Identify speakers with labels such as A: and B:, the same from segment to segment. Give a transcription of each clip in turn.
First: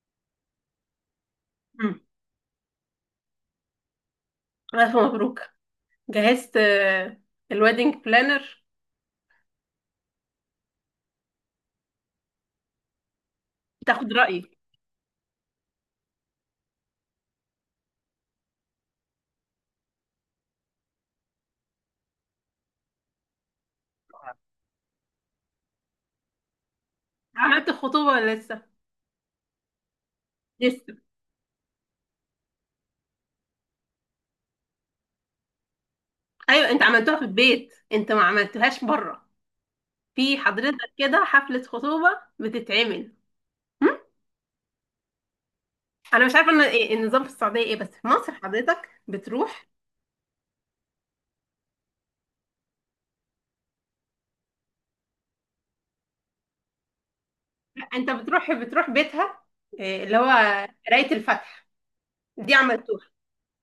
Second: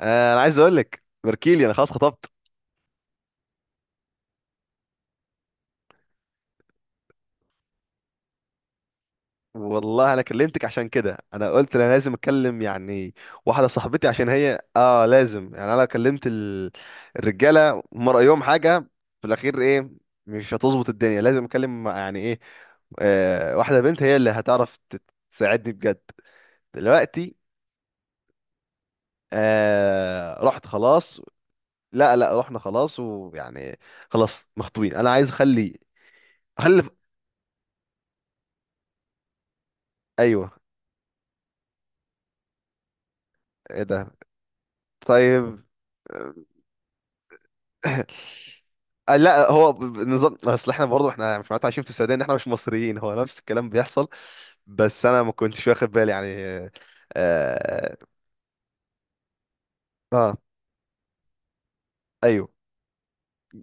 A: انا عايز اقول لك بركيلي انا خلاص
B: مم.
A: خطبت.
B: ألف مبروك. جهزت الويدنج بلانر.
A: والله انا كلمتك عشان كده، انا قلت انا لازم اتكلم يعني واحده صاحبتي،
B: تاخد
A: عشان
B: رأيي.
A: هي لازم يعني انا لو كلمت الرجاله هم رايهم حاجه في الاخير، ايه؟ مش هتظبط الدنيا، لازم اكلم يعني ايه، واحده بنت هي اللي هتعرف تساعدني بجد دلوقتي.
B: عملت الخطوبة ولا لسه؟
A: آه، رحت
B: لسه.
A: خلاص. لا رحنا خلاص، ويعني خلاص مخطوبين. انا عايز اخلي،
B: أيوة، أنت
A: اخلف.
B: عملتوها في البيت، أنت ما عملتوهاش بره؟ في
A: ايوه.
B: حضرتك كده حفلة خطوبة بتتعمل؟
A: ايه
B: مم؟
A: ده؟ طيب.
B: أنا مش عارفة إن إيه النظام في السعودية، إيه، بس في مصر حضرتك
A: لا،
B: بتروح.
A: هو نظام، اصل احنا برضه، احنا مش معناتها عايشين في السعوديه ان احنا مش مصريين، هو نفس الكلام بيحصل. بس انا ما كنتش واخد بالي يعني اه, آه.
B: أنت بتروح بيتها، إيه، اللي هو
A: آه،
B: قراية الفاتحة،
A: ايوه.
B: دي عملتوها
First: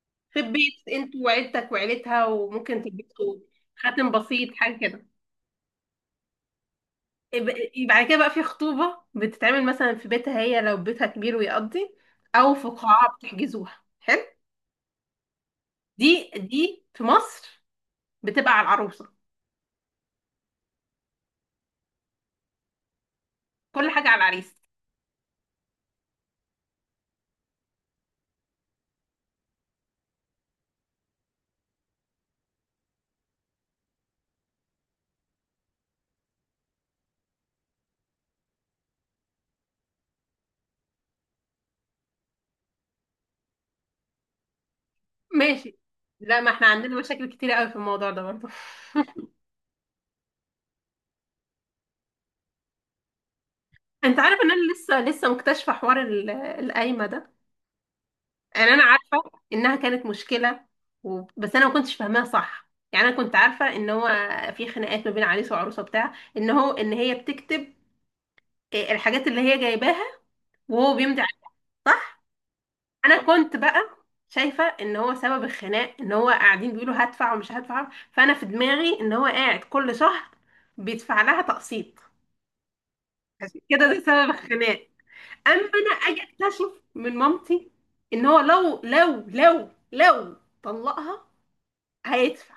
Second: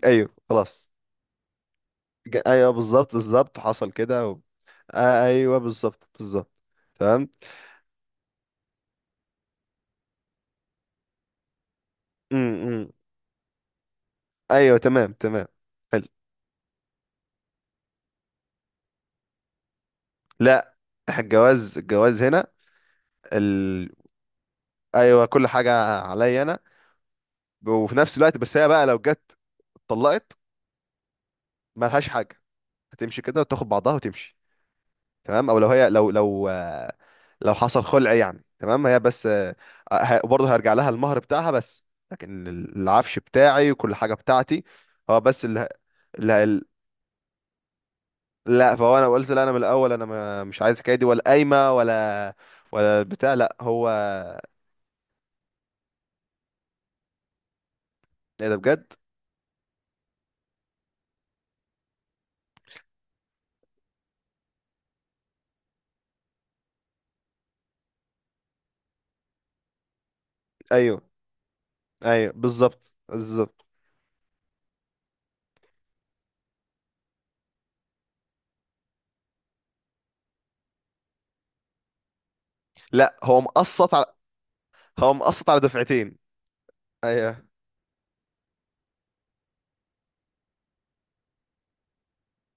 A: ايوه
B: في البيت
A: خلاص.
B: أنت وعيلتك وعيلتها،
A: ايوه،
B: وممكن
A: بالظبط
B: تلبسوا
A: بالظبط، حصل
B: خاتم
A: كده
B: بسيط حاجة كده.
A: آه ايوه، بالظبط بالظبط. تمام.
B: يبقى كده بقى في خطوبة بتتعمل مثلا في بيتها، هي لو بيتها كبير ويقضي، او في
A: امم.
B: قاعة بتحجزوها، حلو.
A: ايوه، تمام تمام. حلو.
B: دي في مصر بتبقى على العروسة.
A: لا، إحنا الجواز هنا
B: كل
A: ال...
B: حاجة على العريس.
A: ايوه، كل حاجه عليا انا. وفي نفس الوقت بس هي بقى لو جت اتطلقت، مالهاش حاجه. هتمشي كده وتاخد بعضها وتمشي. تمام. او لو هي لو لو حصل خلع يعني، تمام، هي بس، برضه هيرجع لها المهر بتاعها، بس لكن العفش بتاعي وكل حاجه بتاعتي، هو بس اللي،
B: ماشي. لا، ما
A: لا
B: احنا عندنا مشاكل كتير قوي في الموضوع ده برضه.
A: لا. فهو انا قلت لا، انا من الاول انا مش عايز الحكايه دي، ولا قايمه ولا ولا بتاع، لا. هو
B: انت عارف ان انا لسه مكتشفة حوار القايمة ده.
A: ايه ده
B: يعني انا
A: بجد؟
B: عارفة انها كانت مشكلة، و بس انا ما كنتش فاهماها صح. يعني انا كنت عارفة ان هو في خناقات ما بين عريس وعروسة بتاع، ان هو ان هي بتكتب الحاجات اللي هي جايباها وهو
A: ايوه
B: بيمضي عليه. صح.
A: ايوه، بالظبط
B: انا كنت
A: بالظبط.
B: بقى شايفه ان هو سبب الخناق ان هو قاعدين بيقولوا هدفع ومش هدفع، فانا في دماغي ان هو قاعد كل شهر بيدفع لها تقسيط،
A: لا هو
B: عشان كده
A: مقسط
B: ده
A: على،
B: سبب الخناق.
A: هو مقسط
B: اما
A: على
B: انا
A: دفعتين.
B: اجي اكتشف من
A: ايوه
B: مامتي ان هو لو طلقها هيدفع.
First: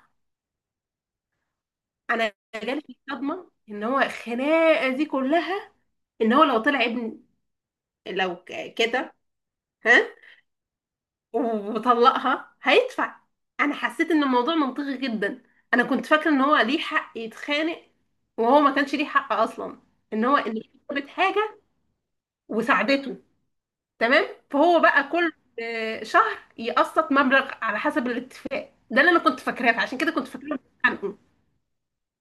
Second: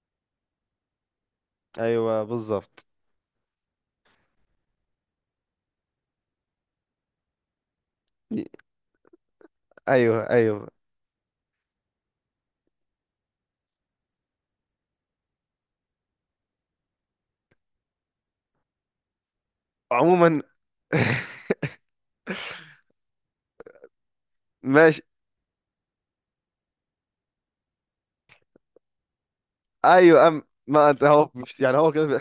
A: ايوه،
B: انا جالي
A: بالظبط.
B: صدمه ان هو الخناقه دي كلها ان هو لو طلع ابن، لو كده. ها.
A: ايوه ايوه.
B: وبطلقها هيدفع. انا حسيت ان الموضوع منطقي جدا. انا كنت فاكره ان هو ليه حق يتخانق، وهو ما كانش ليه حق اصلا، ان هو
A: عموما.
B: اللي كسبت حاجه وساعدته. تمام. فهو
A: ماشي.
B: بقى كل شهر يقسط مبلغ على حسب الاتفاق، ده اللي انا كنت فاكراه، فعشان كده كنت
A: ايوه.
B: فاكره
A: ما انت،
B: بيتخانقوا.
A: هو مش يعني هو كده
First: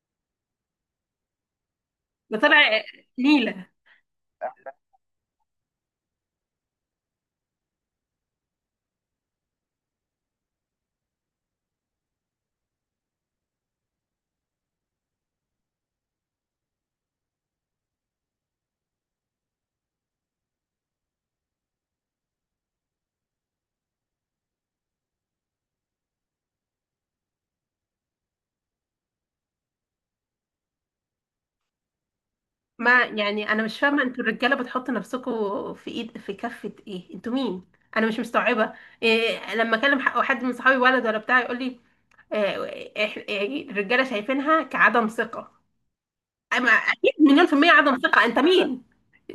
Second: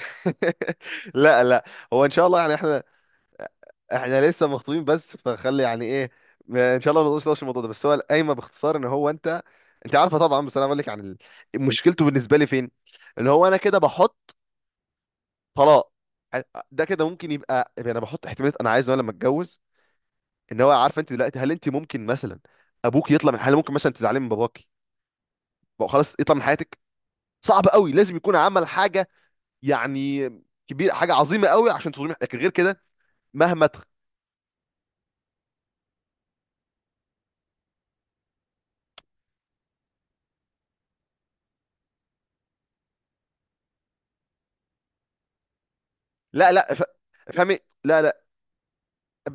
A: لا لا، هو ان شاء
B: ده
A: الله يعني،
B: طلع
A: احنا
B: نيله.
A: احنا لسه مخطوبين بس، فخلي يعني ايه، ان شاء الله ما نقولش نفس الموضوع ده. بس هو القايمه باختصار، ان هو انت، انت عارفه طبعا، بس انا بقول لك عن مشكلته بالنسبه لي فين. اللي هو انا كده بحط طلاق، ده كده ممكن يبقى يعني، انا بحط احتمالات انا عايز، وانا لما اتجوز ان هو عارفه. انت دلوقتي، هل انت ممكن مثلا ابوك يطلع من حاله؟ ممكن مثلا تزعلي من باباكي بقى خلاص يطلع من حياتك؟ صعب قوي، لازم يكون عمل حاجه يعني كبير، حاجه عظيمه قوي عشان تظلمي. لكن غير كده،
B: ما يعني انا
A: مهما
B: مش فاهمه انتوا الرجاله بتحطوا نفسكم في ايد، في كفه ايه؟ انتوا مين؟ انا مش مستوعبه. إيه لما اكلم حد من صحابي ولد ولا بتاع يقول لي آه، يعني الرجاله شايفينها كعدم ثقه.
A: لا
B: اما
A: لا،
B: اكيد مليون في
A: افهمي.
B: الميه عدم
A: لا لا،
B: ثقه، انت مين؟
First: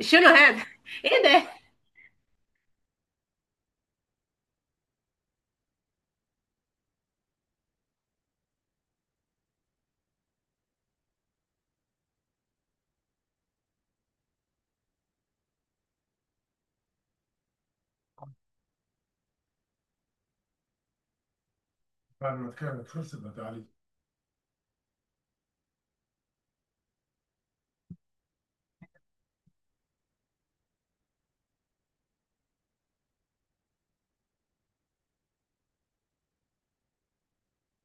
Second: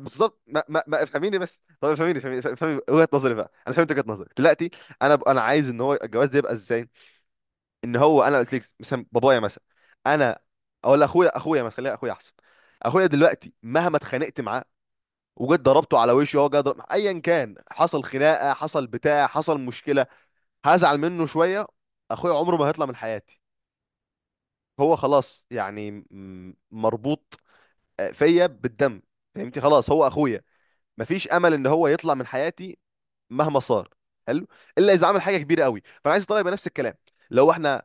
B: شنو
A: ما,
B: هذا؟
A: ما, ما
B: ايه
A: افهميني
B: ده؟
A: بس، طب افهميني، افهمي وجهه نظري بقى، انا فهمت وجهه نظري دلوقتي. انا عايز ان هو الجواز ده يبقى ازاي، ان هو انا قلت لك مثلا بابايا، مثلا انا اقول اخويا، ما تخليها اخويا احسن. اخويا دلوقتي مهما اتخانقت معاه وجيت ضربته على وشه، هو جاي ضرب ايا كان، حصل خناقه، حصل بتاع، حصل مشكله، هزعل منه شويه، اخويا عمره ما هيطلع من حياتي. هو خلاص يعني مربوط فيا بالدم. فهمتي؟ خلاص هو اخويا، مفيش امل ان هو يطلع من حياتي مهما صار. حلو. الا اذا عمل حاجه كبيره قوي. فانا عايز الطلاق يبقى نفس الكلام، لو احنا،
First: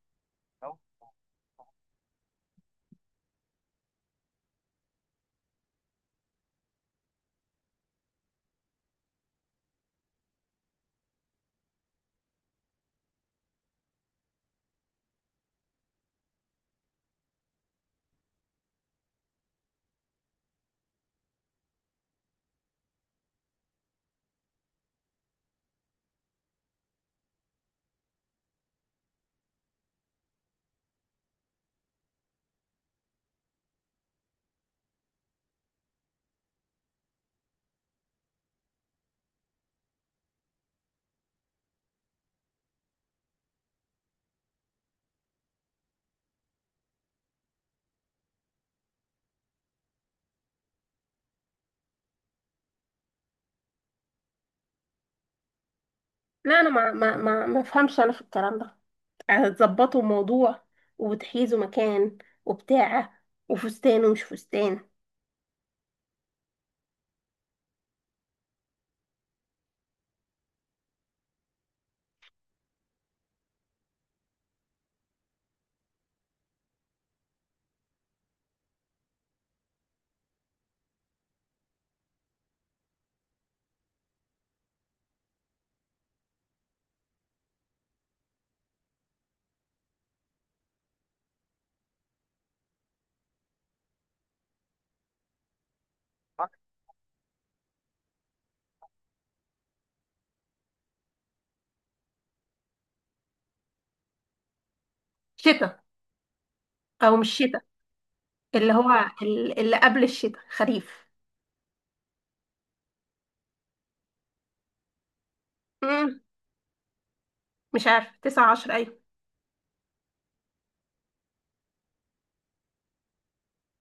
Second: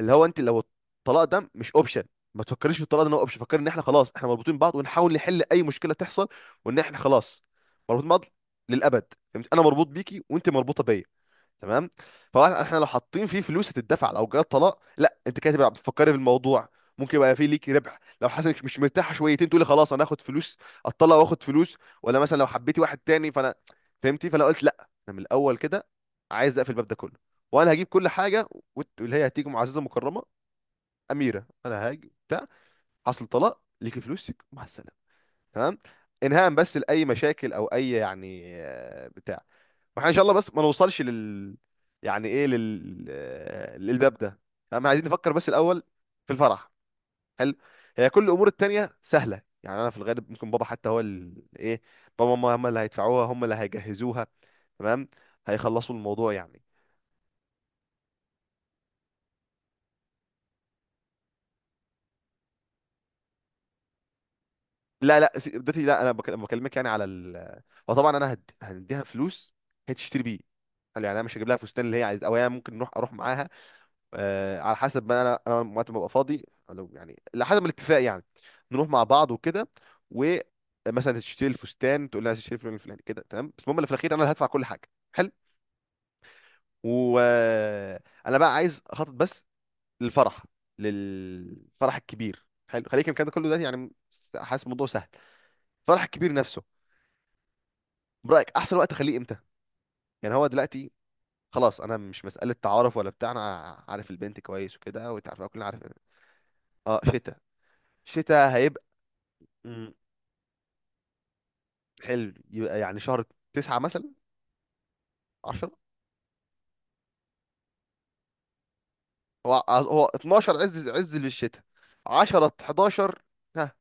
A: اللي هو انت لو، الطلاق ده مش اوبشن. ما تفكريش في الطلاق ده ان هو اوبشن. فكري ان احنا خلاص احنا مربوطين ببعض، ونحاول نحل اي مشكله تحصل، وان احنا خلاص مربوطين ببعض للابد. فهمت؟ انا مربوط بيكي وانت مربوطه بيا. تمام. فهو احنا لو حاطين فيه فلوس هتدفع لو جه طلاق، لا انت كده تبقى بتفكري في الموضوع، ممكن يبقى فيه ليك ربح. لو حاسه انك مش مرتاحه شويتين، تقولي خلاص انا هاخد فلوس، اتطلق واخد فلوس، ولا مثلا لو حبيتي واحد تاني. فانا فهمتي، فانا قلت لا انا من الاول كده، عايز اقفل الباب ده كله. وانا هجيب كل حاجه، واللي هي هتيجي معززه مكرمه، اميره، انا هاجي بتاع، حصل طلاق، ليكي فلوسك مع السلامه. تمام. انهاء بس لاي مشاكل او اي يعني بتاع. واحنا ان شاء الله بس ما نوصلش لل، يعني ايه، لل للباب ده. احنا عايزين نفكر بس الاول في الفرح. حلو. هي كل الامور التانية سهلة يعني، انا في الغالب ممكن بابا، حتى هو ايه، بابا وماما هم اللي هيدفعوها، هم اللي هيجهزوها. تمام، هيخلصوا الموضوع
B: لا،
A: يعني.
B: انا ما افهمش انا في الكلام ده. هتظبطوا موضوع، وتحيزوا مكان، وبتاع، وفستان ومش فستان.
A: لا لا، سي- بدتي لا انا بكلمك يعني على وطبعا انا هنديها فلوس هي تشتري بيه. قال يعني انا مش هجيب لها فستان اللي هي عايز، او هي ممكن نروح، اروح معاها، آه، على حسب ما انا، انا وقت ما ببقى فاضي، لو يعني على حسب الاتفاق يعني، نروح مع بعض وكده، ومثلا تشتري الفستان، تقول لها تشتري الفلان الفلاني كده. تمام، بس المهم اللي في الاخير انا اللي هدفع كل حاجه. حلو. وانا بقى عايز اخطط بس للفرح، للفرح الكبير. حلو، خليك الكلام ده كله دلوقتي يعني، حاسس الموضوع سهل. الفرح الكبير نفسه، برايك احسن وقت اخليه امتى؟ يعني هو دلوقتي خلاص، انا مش مساله تعارف ولا بتاع، انا عارف البنت كويس وكده، وتعرفها، كلنا
B: شتاء
A: عارف. اه
B: او مش
A: شتاء.
B: شتاء؟
A: شتاء
B: اللي
A: هيبقى،
B: هو اللي قبل الشتاء، خريف.
A: حلو، يبقى يعني شهر تسعة مثلا، 10.
B: مم. مش عارف، 9 10، ايوه.
A: هو هو 12 عز عز للشتاء، 10، 11، ها،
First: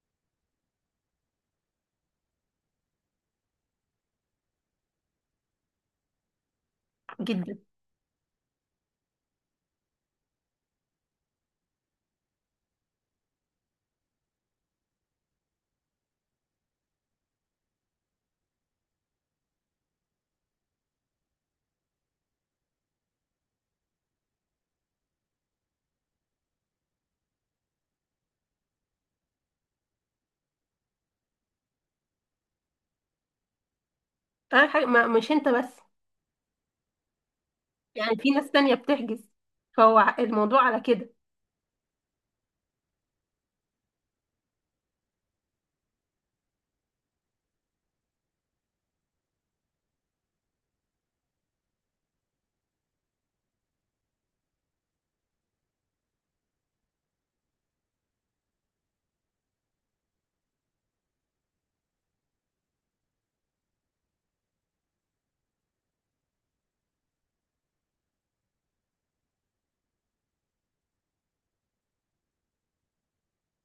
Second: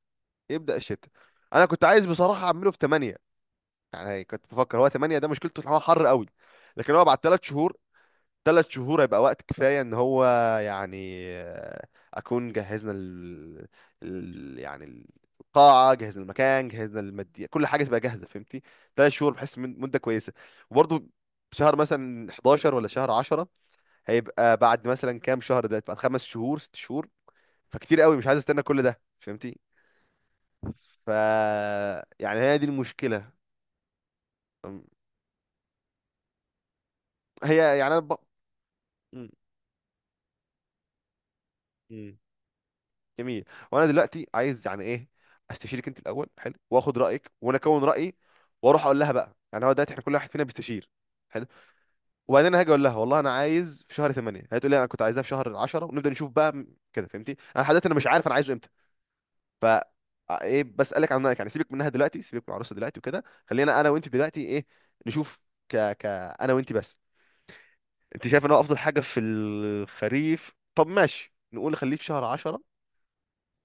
A: يبدأ الشتاء. انا كنت عايز بصراحة اعمله في 8، يعني كنت بفكر، هو 8 ده مشكلته ان هو حر قوي، لكن هو بعد 3
B: جدا.
A: شهور، 3 شهور هيبقى وقت كفاية ان هو يعني اكون جهزنا يعني القاعة، جهزنا المكان، جهزنا المادية، كل حاجة تبقى جاهزة. فهمتي؟ 3 شهور بحس مدة كويسة. وبرضه شهر مثلا 11 ولا شهر 10، هيبقى بعد مثلا كام شهر، ده بعد 5 شهور 6 شهور، فكتير قوي، مش عايز استنى كل ده. فهمتي؟ ف، يعني هي دي المشكله.
B: أنا
A: أم،
B: حاجة، ما مش انت بس،
A: هي يعني انا ب...
B: يعني في ناس تانية بتحجز،
A: م-
B: فهو الموضوع على كده.
A: م. جميل. وانا دلوقتي عايز يعني ايه، استشيرك انت الاول، حلو، واخد رايك وانا اكون رايي، واروح اقول لها بقى. يعني هو دلوقتي احنا كل واحد فينا بيستشير. حلو. وبعدين أنا هاجي اقول لها والله انا عايز في شهر 8، هي تقول لي انا كنت عايزاه في شهر 10، ونبدا نشوف بقى كده. فهمتي؟ انا لحد دلوقتي انا مش عارف انا عايزه امتى. ف ايه، بسألك عن رأيك يعني. سيبك منها دلوقتي، سيبك من العروسة دلوقتي وكده، خلينا انا وانت دلوقتي ايه، نشوف، ك ك انا وانت بس. انت شايف ان هو افضل حاجة في الخريف؟ طب ماشي، نقول خليه في شهر 10.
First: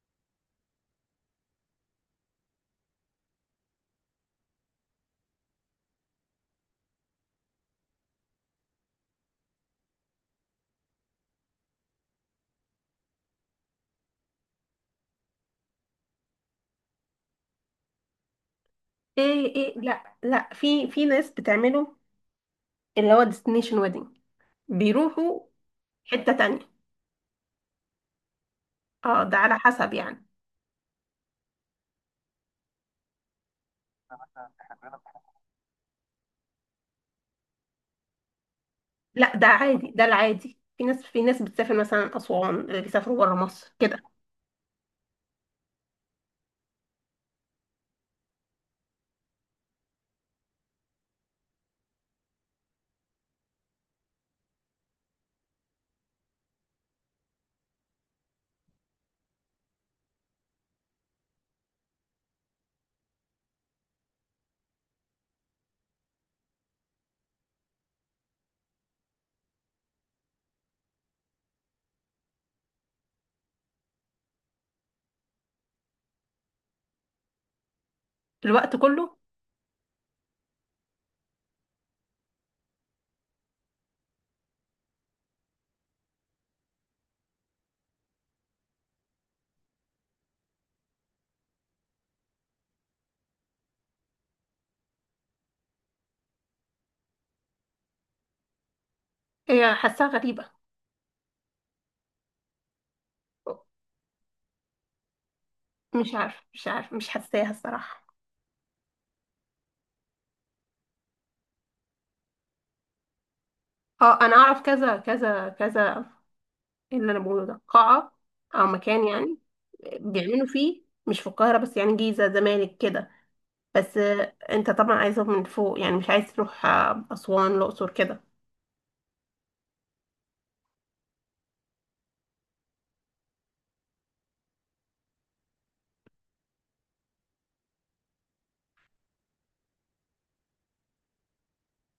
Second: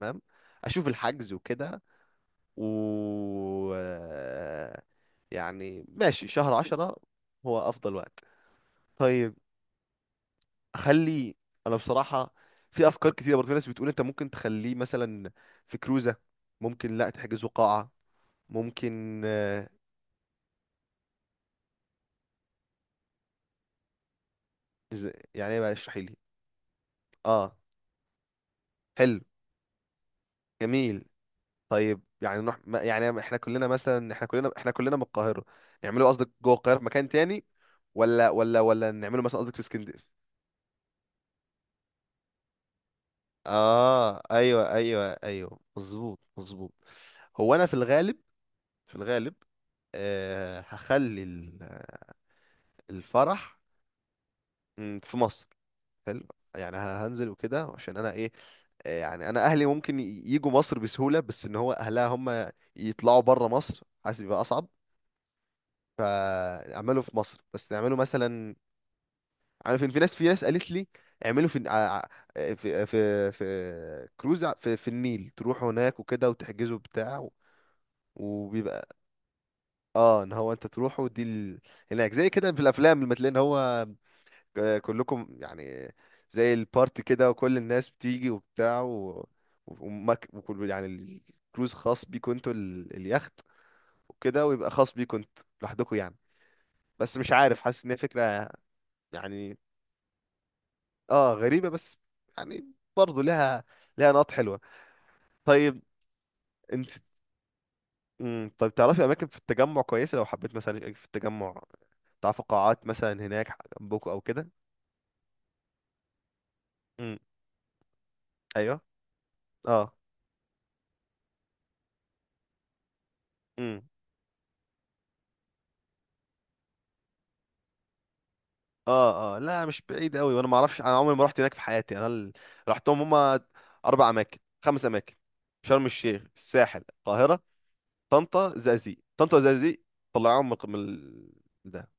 A: تمام، اشوف الحجز وكده و، يعني ماشي شهر 10 هو افضل وقت. طيب، اخلي، انا بصراحة في افكار كتيرة. برضه في ناس بتقول انت ممكن تخليه مثلا في كروزة، ممكن لا تحجزه قاعة، ممكن
B: ايه. ايه، لا لا، في ناس بتعمله، اللي هو ديستنيشن ويدنج، بيروحوا
A: يعني ايه بقى، اشرحي لي.
B: حتة تانية.
A: اه. حلو.
B: اه، ده على حسب يعني.
A: جميل. طيب، يعني نروح يعني احنا كلنا مثلا، احنا كلنا من القاهرة، نعمله قصدك جوه القاهرة في مكان تاني، ولا نعمله
B: لا،
A: مثلا
B: ده
A: قصدك في
B: عادي، ده
A: اسكندرية؟
B: العادي، في ناس بتسافر مثلا أسوان، بيسافروا بره مصر كده.
A: اه ايوه ايوه ايوه، مظبوط مظبوط. هو انا في الغالب، في الغالب، آه، هخلي الفرح، مم، في مصر. حلو يعني، هنزل وكده، عشان انا ايه، يعني انا اهلي ممكن يجوا مصر بسهوله، بس ان هو اهلها هم يطلعوا بره مصر حاسس يبقى اصعب. فاعملوا في مصر، بس اعملوا مثلا، عارف إن في ناس، قالت لي اعملوا في في في كروز في النيل، تروحوا هناك وكده، وتحجزوا بتاع
B: الوقت
A: وبيبقى،
B: كله.
A: اه ان هو انت تروحوا دي هناك زي كده في الافلام، لما تلاقي ان هو كلكم يعني زي البارتي كده، وكل الناس بتيجي وبتاع وكل يعني الكروز خاص بيكوا انتوا اليخت وكده، ويبقى خاص بيكوا انتوا لوحدكم يعني. بس مش عارف، حاسس ان هي فكرة يعني،
B: هي حاساها غريبة.
A: اه غريبة بس يعني، برضه لها، لها نقط حلوة. طيب.
B: مش عارف، مش
A: انت،
B: عارف، مش حاساها الصراحة.
A: مم، طيب تعرفي اماكن في التجمع كويسة؟ لو حبيت مثلا يبقى في التجمع، تعرفي قاعات مثلا هناك جنبكوا او
B: اه، انا
A: كده.
B: اعرف كذا كذا كذا، اللي
A: امم.
B: انا بقوله ده قاعة او
A: ايوه.
B: مكان يعني
A: اه
B: بيعملوا فيه، مش في القاهرة بس، يعني جيزة زمالك كده. بس انت طبعا عايزه من فوق، يعني مش عايز تروح اسوان الاقصر كده.
A: اه اه، لا مش بعيد قوي. وانا ما اعرفش، انا عمري ما رحت هناك في حياتي، انا رحتهم هما 4 اماكن، 5 اماكن، شرم الشيخ، الساحل، القاهره، طنطا، زقازيق، طنطا وزقازيق، طلعوهم من ده.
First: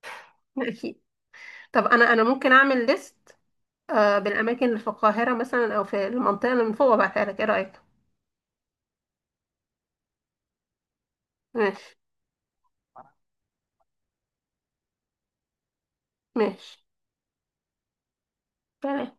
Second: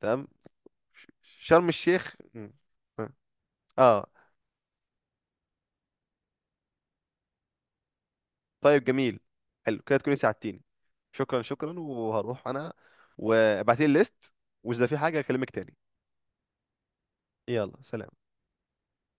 A: تمام.
B: لا، اكيد.
A: ش- شرم
B: طب انا
A: الشيخ.
B: انا ممكن
A: مم.
B: اعمل ليست
A: اه.
B: بالاماكن اللي في القاهره مثلا او في المنطقه اللي من فوق وابعتها لك، ايه رايك؟
A: طيب، جميل. حلو، كده تكوني ساعدتيني. شكرا شكرا،
B: ماشي.
A: وهروح انا، وابعتيلي الليست، واذا في حاجه اكلمك تاني.
B: ماشي.
A: يلا سلام.
B: سلام.